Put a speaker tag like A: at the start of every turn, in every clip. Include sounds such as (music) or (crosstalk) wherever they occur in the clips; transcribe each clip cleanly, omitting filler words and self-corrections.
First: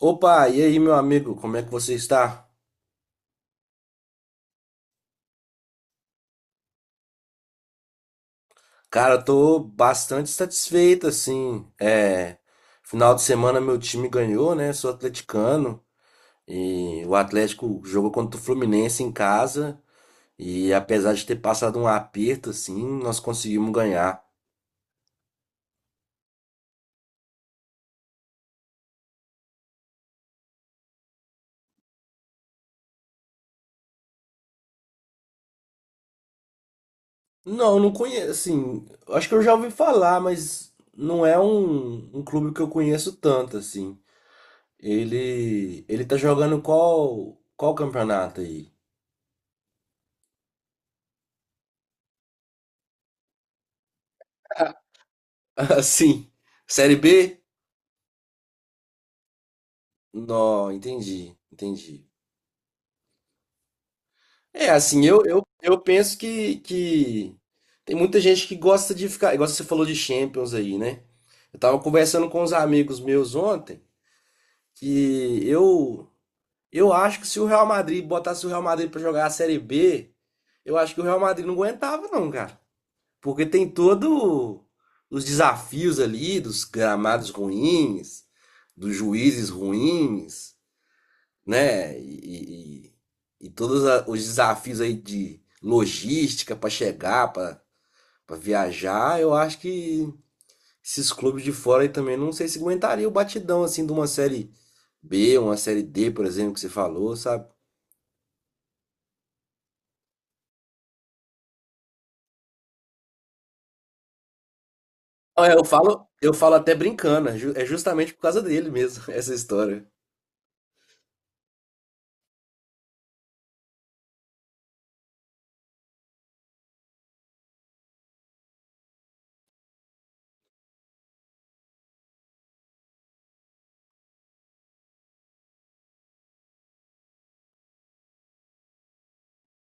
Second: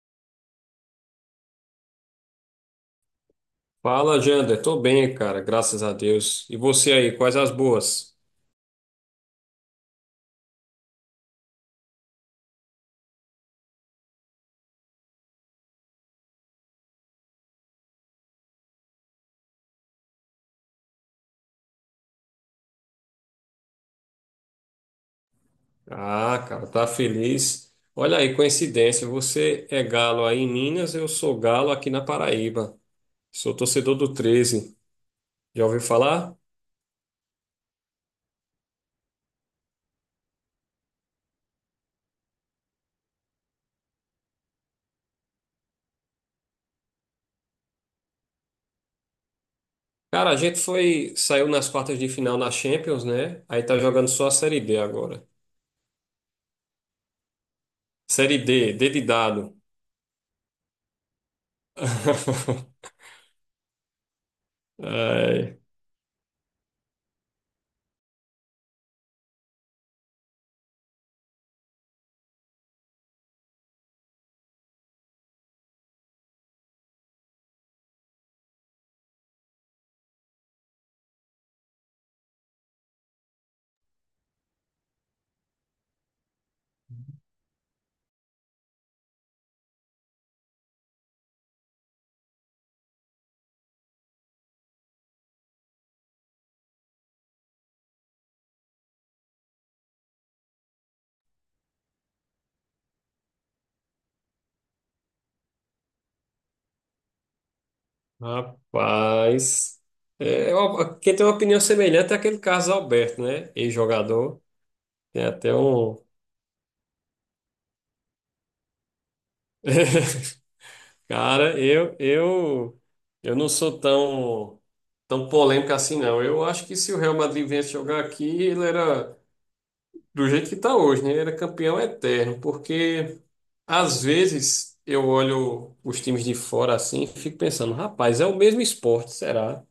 A: Opa, e aí, meu amigo, como é que você está?
B: Fala, Jander. Tô bem, cara, graças a Deus. E você aí, quais as boas?
A: Cara, eu tô bastante satisfeito, assim. Final de semana meu time ganhou, né? Sou atleticano e o Atlético jogou contra o Fluminense em casa e apesar de ter passado um aperto, assim, nós conseguimos ganhar.
B: Ah, cara, tá feliz. Olha aí, coincidência, você é galo aí em Minas, eu sou galo aqui na Paraíba. Sou torcedor do Treze. Já ouviu falar?
A: Não, não conheço, assim, eu acho que eu já ouvi falar, mas não é um clube que eu conheço tanto, assim. Ele tá jogando qual campeonato aí?
B: Cara, a gente foi, saiu nas quartas de final na Champions, né? Aí tá jogando só a Série D agora.
A: (laughs) Assim, Série B?
B: Série D, D de dado.
A: Não, entendi, entendi.
B: (laughs)
A: É, assim, eu, eu,
B: Ai,
A: eu penso que tem muita gente que gosta de ficar, igual você falou de Champions aí, né? Eu tava conversando com uns amigos meus ontem que eu acho que se o Real Madrid botasse o Real Madrid pra jogar a Série B, eu acho que o Real Madrid não aguentava não, cara. Porque tem todo os desafios ali dos gramados ruins, dos juízes ruins, né? E os desafios aí de logística para chegar, para viajar, eu acho que esses clubes de fora aí também não sei se aguentaria o batidão assim de uma série B, uma série D, por exemplo, que você falou, sabe?
B: rapaz. É, quem tem uma opinião semelhante é aquele Carlos Alberto, né? Ex-jogador. Tem
A: É,
B: até
A: eu
B: um.
A: falo, eu falo até brincando, é justamente por causa dele mesmo, (laughs) essa história.
B: (laughs) Cara, eu não sou tão polêmico assim, não. Eu acho que se o Real Madrid viesse jogar aqui, ele era do jeito que está hoje, né? Ele era campeão eterno, porque às vezes eu olho os times de fora assim e fico pensando, rapaz, é o mesmo esporte, será?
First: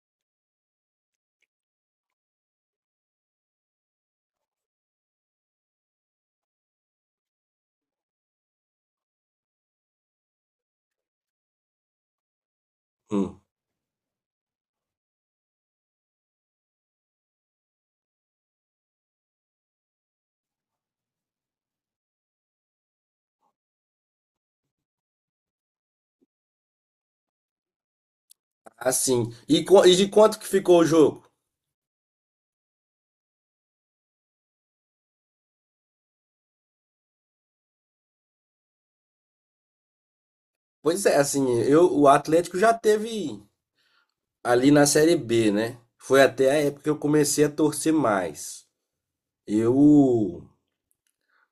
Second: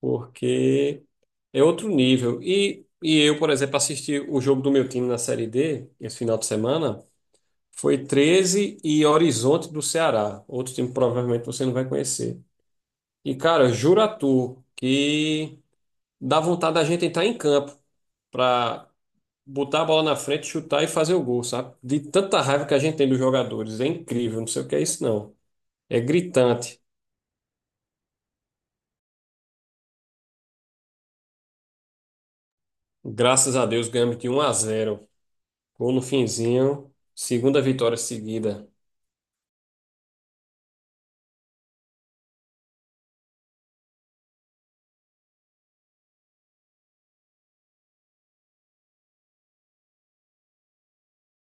B: Porque é outro nível. Eu, por exemplo, assisti o jogo do meu time na Série D esse final de semana. Foi treze e Horizonte do Ceará. Outro time que provavelmente você não vai conhecer. E,
A: Hum.
B: cara, juro tu que dá vontade da gente entrar em campo pra botar a bola na frente, chutar e fazer o gol, sabe? De tanta raiva que a gente tem dos jogadores. É incrível, não sei o que é isso, não. É gritante.
A: Assim, e de quanto que ficou o jogo?
B: Graças a Deus ganhamos de um a zero. Gol no finzinho. Segunda vitória seguida.
A: Pois é, assim, eu, o Atlético já teve ali na Série B, né? Foi até a época que eu comecei a torcer mais. Eu.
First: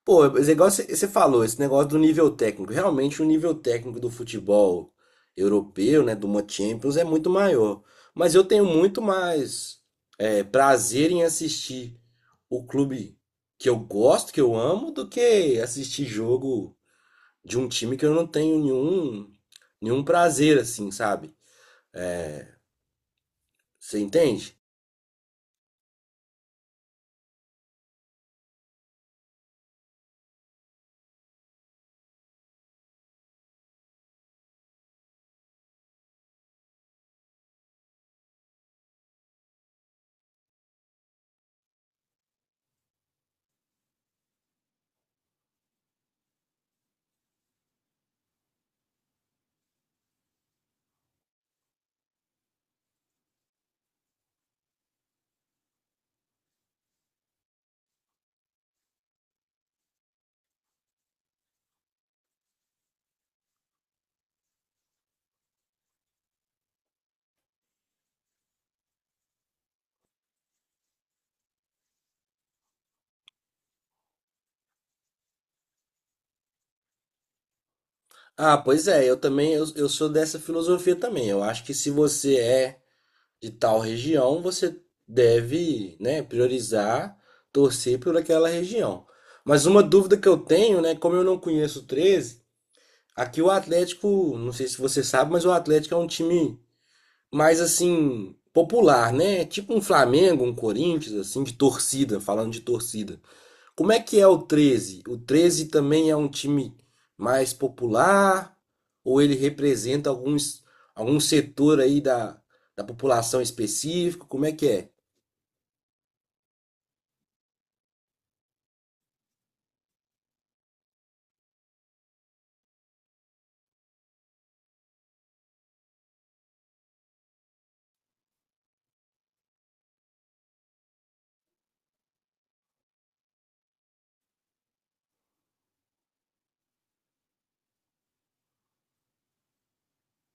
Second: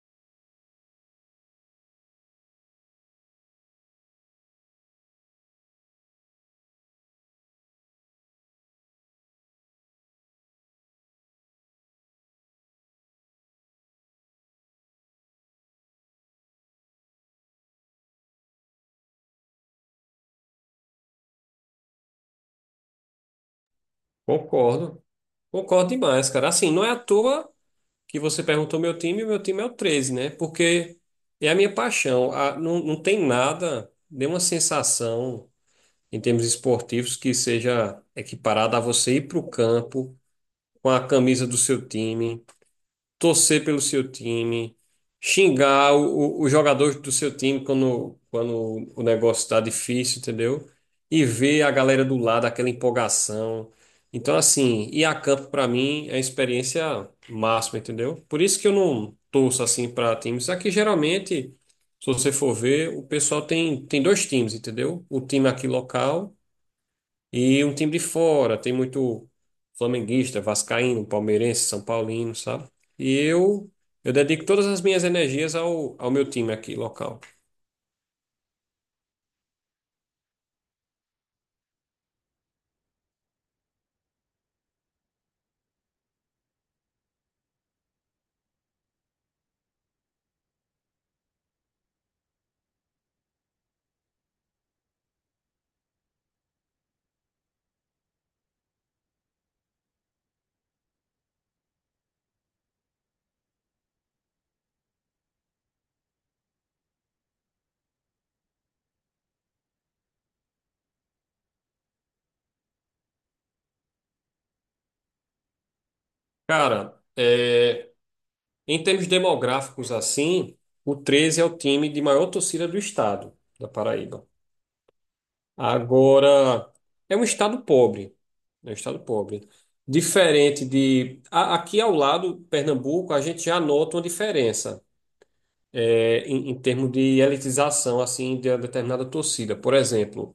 A: Pô, mas é igual você falou, esse negócio do nível técnico. Realmente, o nível técnico do futebol europeu, né? Do uma Champions é muito maior. Mas eu tenho muito mais prazer em assistir o clube que eu gosto, que eu amo, do que assistir jogo de um time que eu não tenho nenhum prazer, assim, sabe? Você entende?
B: Concordo. Concordo demais, cara. Assim, não é à toa que você perguntou meu time, e o meu time é o treze, né? Porque é a minha paixão. Não, não tem nada, nenhuma sensação em termos esportivos que seja equiparada a você ir para o campo com a camisa do seu time, torcer pelo seu time, xingar os jogadores do seu time quando o negócio está difícil, entendeu? E ver a galera do lado, aquela empolgação. Então, assim, ir a campo para mim é a experiência máxima, entendeu? Por isso que eu não torço assim para times. Aqui geralmente, se você for ver, o pessoal tem dois times, entendeu? O time aqui local. E um time de fora, tem muito flamenguista, vascaíno, palmeirense, são paulino, sabe? E eu eu dedico todas as minhas energias ao meu time aqui, local.
A: Ah, pois é, eu também, eu sou dessa filosofia também. Eu acho que se você é de tal região, você deve, né, priorizar, torcer por aquela região. Mas uma dúvida que eu tenho, né, como eu não conheço o 13, aqui o Atlético, não sei se você sabe, mas o Atlético é um time mais assim popular, né? Tipo um Flamengo, um Corinthians, assim, de torcida, falando de torcida. Como é que é o 13? O 13 também é um time mais popular ou ele representa alguns, algum setor aí da população específico? Como é que é?
B: Cara, é, em termos demográficos assim, o treze é o time de maior torcida do estado, da Paraíba. Agora, é um estado pobre, é um estado pobre. Diferente de... Aqui ao lado, Pernambuco, a gente já nota uma diferença. É, em termos de elitização assim de uma determinada torcida. Por exemplo,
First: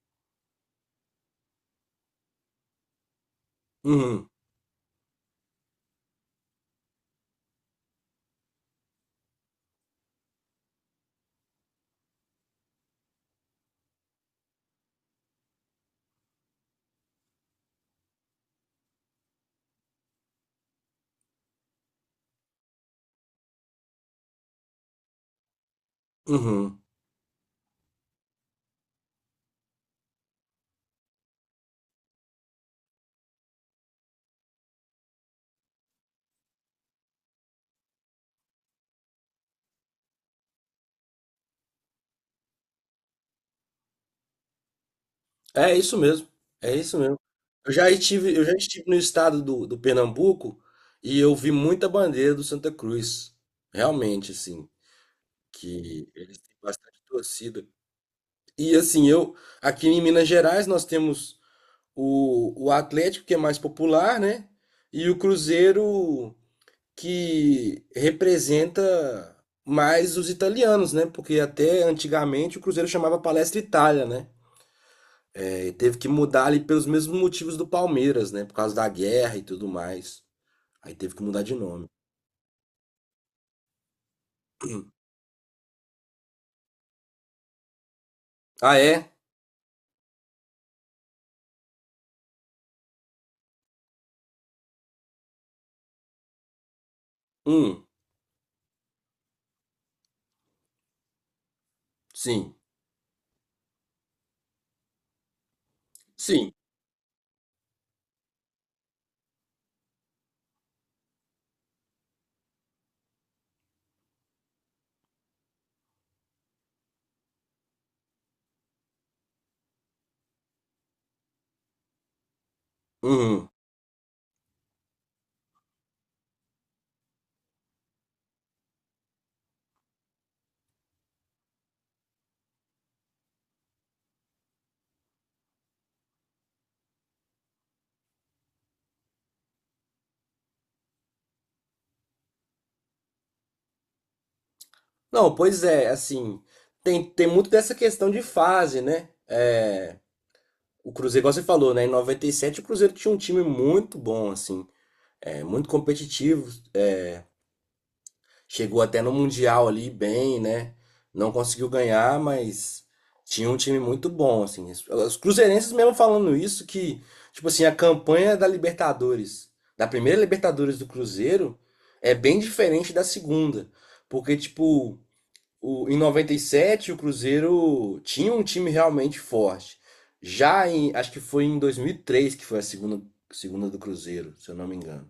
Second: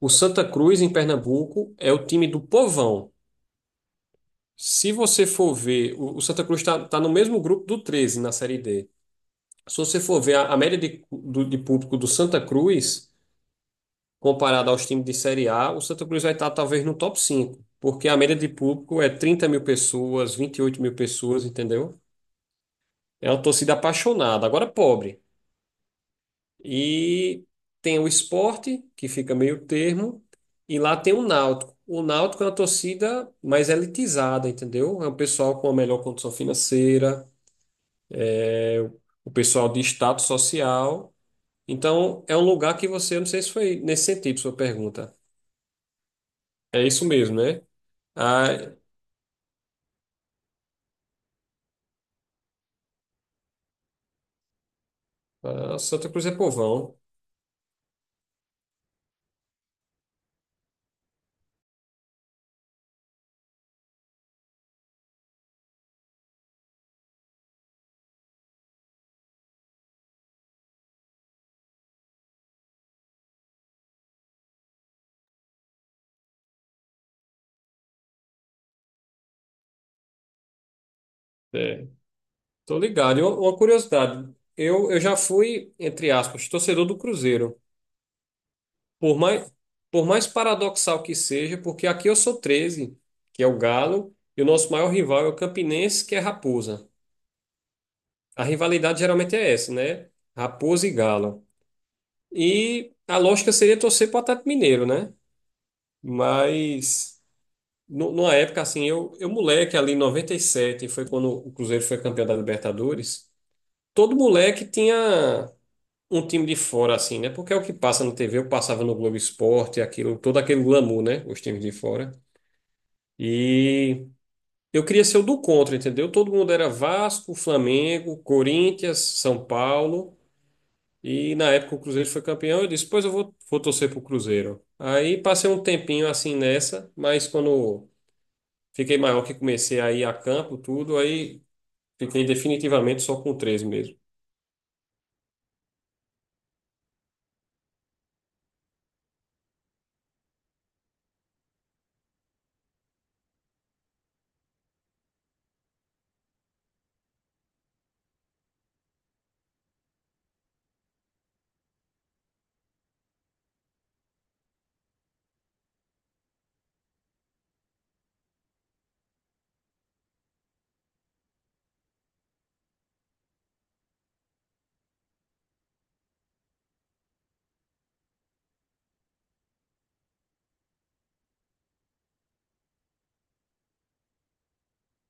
B: o Santa Cruz em Pernambuco é o time do povão.
A: Uhum,
B: Se você for ver, o Santa Cruz está no mesmo grupo do Treze na Série D. Se você for ver a média de público do Santa Cruz comparada aos times de Série A, o Santa Cruz vai estar talvez no top 5, porque a média de público é 30 mil pessoas, 28 mil pessoas, entendeu? É uma torcida apaixonada, agora pobre.
A: uhum.
B: E tem o esporte, que fica meio termo, e lá tem o Náutico. O Náutico é uma torcida mais elitizada, entendeu? É um pessoal com a melhor condição financeira, é o pessoal de status social. Então, é um lugar que você, eu não sei se foi nesse sentido sua pergunta.
A: É isso mesmo. É
B: É
A: isso
B: isso
A: mesmo.
B: mesmo, né?
A: Eu já
B: A,
A: estive no estado do Pernambuco e eu vi muita bandeira do Santa Cruz. Realmente, assim,
B: a Santa
A: que
B: Cruz é
A: eles têm
B: povão.
A: bastante torcida. E assim, eu aqui em Minas Gerais nós temos o Atlético, que é mais popular, né? E o Cruzeiro, que representa mais os italianos, né? Porque até antigamente o Cruzeiro chamava Palestra Itália, né? É, e teve que mudar ali pelos mesmos motivos do Palmeiras, né? Por causa da guerra e tudo mais. Aí teve que mudar de nome.
B: É, tô ligado. E uma curiosidade, eu já fui, entre aspas, torcedor do Cruzeiro.
A: Ah, é?
B: Por mais, por mais paradoxal que seja, porque aqui eu sou treze, que é o Galo, e o nosso maior rival é o Campinense, que é Raposa.
A: Hum,
B: A rivalidade geralmente é essa, né? Raposa e Galo.
A: sim.
B: E a lógica seria torcer para o Atlético Mineiro, né?
A: Sim.
B: Mas numa época assim, eu moleque ali em noventa e sete, foi quando o Cruzeiro foi campeão da Libertadores, todo moleque tinha um time de fora assim, né? Porque é o que passa na TV, eu passava no Globo Esporte, aquilo, todo aquele glamour, né? Os times de fora.
A: Uhum.
B: E eu queria ser o do contra, entendeu? Todo mundo era Vasco, Flamengo, Corinthians, São Paulo. E na época o Cruzeiro foi campeão. Eu disse, pois eu vou, vou torcer pro Cruzeiro. Aí passei um tempinho assim nessa, mas quando fiquei maior, que comecei a ir a campo, tudo, aí fiquei definitivamente só com três mesmo.
A: Não, pois é, assim, tem muito dessa questão de fase, né? É, o Cruzeiro, igual você falou, né? Em 97 o Cruzeiro tinha um time muito bom, assim, muito competitivo. Chegou até no Mundial ali bem, né? Não conseguiu ganhar, mas tinha um time muito bom, assim. Os cruzeirenses mesmo falando isso, que, tipo assim, a campanha da Libertadores, da primeira Libertadores do Cruzeiro, é bem diferente da segunda. Porque, tipo, em 97, o Cruzeiro tinha um time realmente forte. Acho que foi em 2003 que foi a segunda do Cruzeiro, se eu não me engano.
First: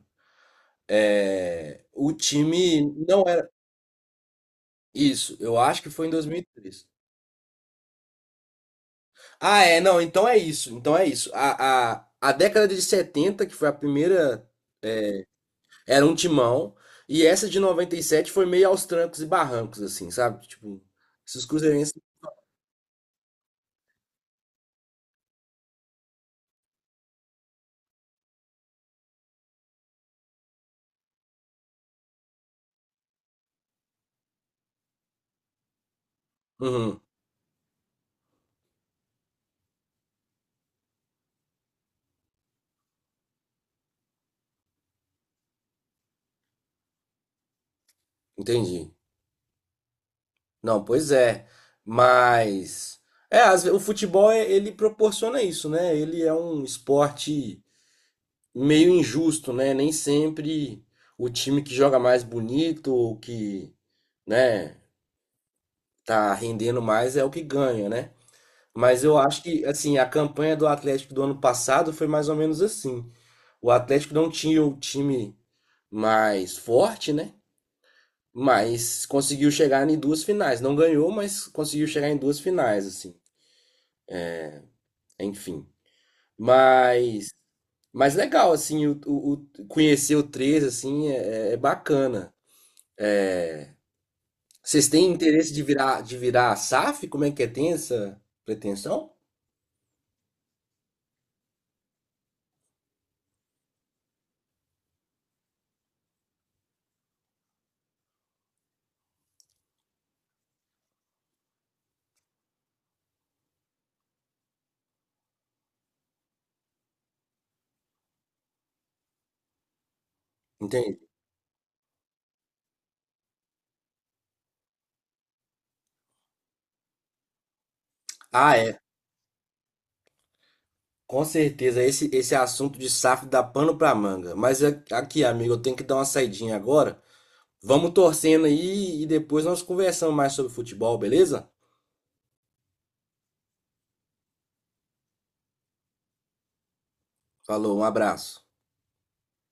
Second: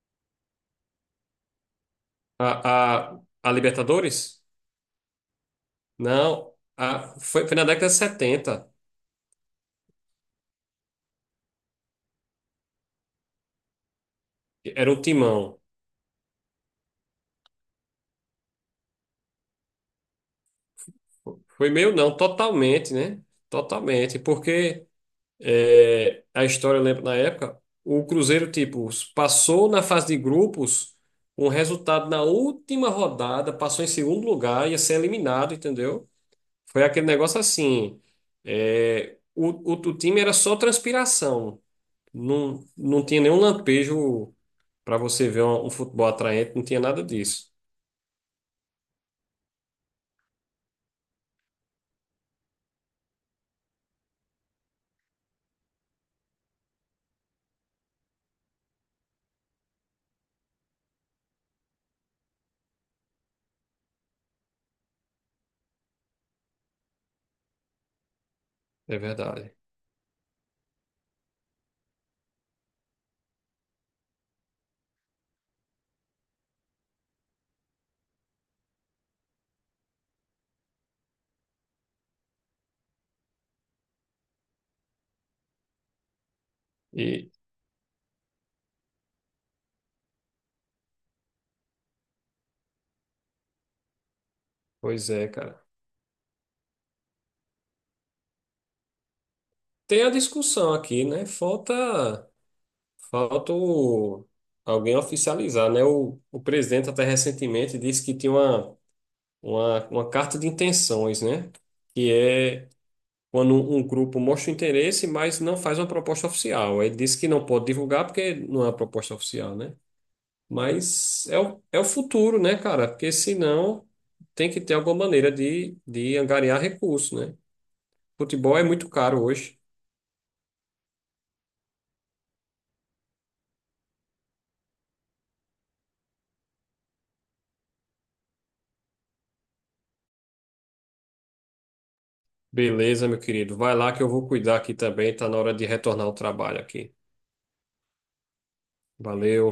A: É, o time não era
B: A Libertadores?
A: isso, eu acho que foi em
B: Não.
A: 2003.
B: A, foi na década de setenta.
A: Ah, é, não, então é isso, então é isso. A década de 70, que foi a primeira,
B: Era um Timão.
A: era um timão, e essa de 97 foi meio aos trancos e barrancos, assim, sabe? Tipo, esses
B: Foi
A: cruzeirenses.
B: meu, não, totalmente, né? Totalmente. Porque. É, a história, eu lembro na época, o Cruzeiro, tipo, passou na fase de grupos com resultado na última rodada, passou em segundo lugar, ia ser eliminado, entendeu? Foi
A: Uhum,
B: aquele negócio assim. É, o time era só transpiração. Não, não tinha nenhum lampejo para você ver um futebol atraente, não tinha nada disso.
A: entendi. Não, pois é. Mas o futebol ele proporciona isso, né? Ele é um esporte meio injusto, né? Nem sempre o time que joga mais bonito, ou que, né, tá rendendo mais é o que ganha, né?
B: É
A: Mas eu acho
B: verdade.
A: que assim, a campanha do Atlético do ano passado foi mais ou menos assim. O Atlético não tinha o time mais forte, né? Mas conseguiu chegar em duas finais. Não ganhou, mas conseguiu chegar em duas finais, assim. Enfim.
B: E,
A: Mas, mas legal, assim, conhecer o 3 assim, é bacana. Vocês
B: pois
A: têm
B: é,
A: interesse
B: cara.
A: de virar S a SAF? Como é que é? Tem essa pretensão?
B: Tem a discussão aqui, né? Falta. Falta alguém oficializar, né? O presidente até recentemente disse que tinha uma, uma carta de intenções, né? Que é quando um grupo mostra interesse, mas não faz uma proposta oficial. Ele disse que não pode divulgar porque não é uma proposta oficial, né?
A: Entende?
B: Mas é é o futuro, né, cara? Porque senão tem que ter alguma maneira de angariar recursos, né? Futebol
A: Ah,
B: é
A: é.
B: muito caro hoje.
A: Com certeza, esse assunto de SAF dá pano pra manga. Mas aqui, amigo, eu tenho que dar uma saidinha agora. Vamos torcendo aí e depois nós conversamos mais sobre futebol, beleza?
B: Beleza, meu querido. Vai lá que eu vou cuidar aqui também. Tá na hora de retornar ao trabalho aqui.
A: Falou, um abraço.
B: Valeu.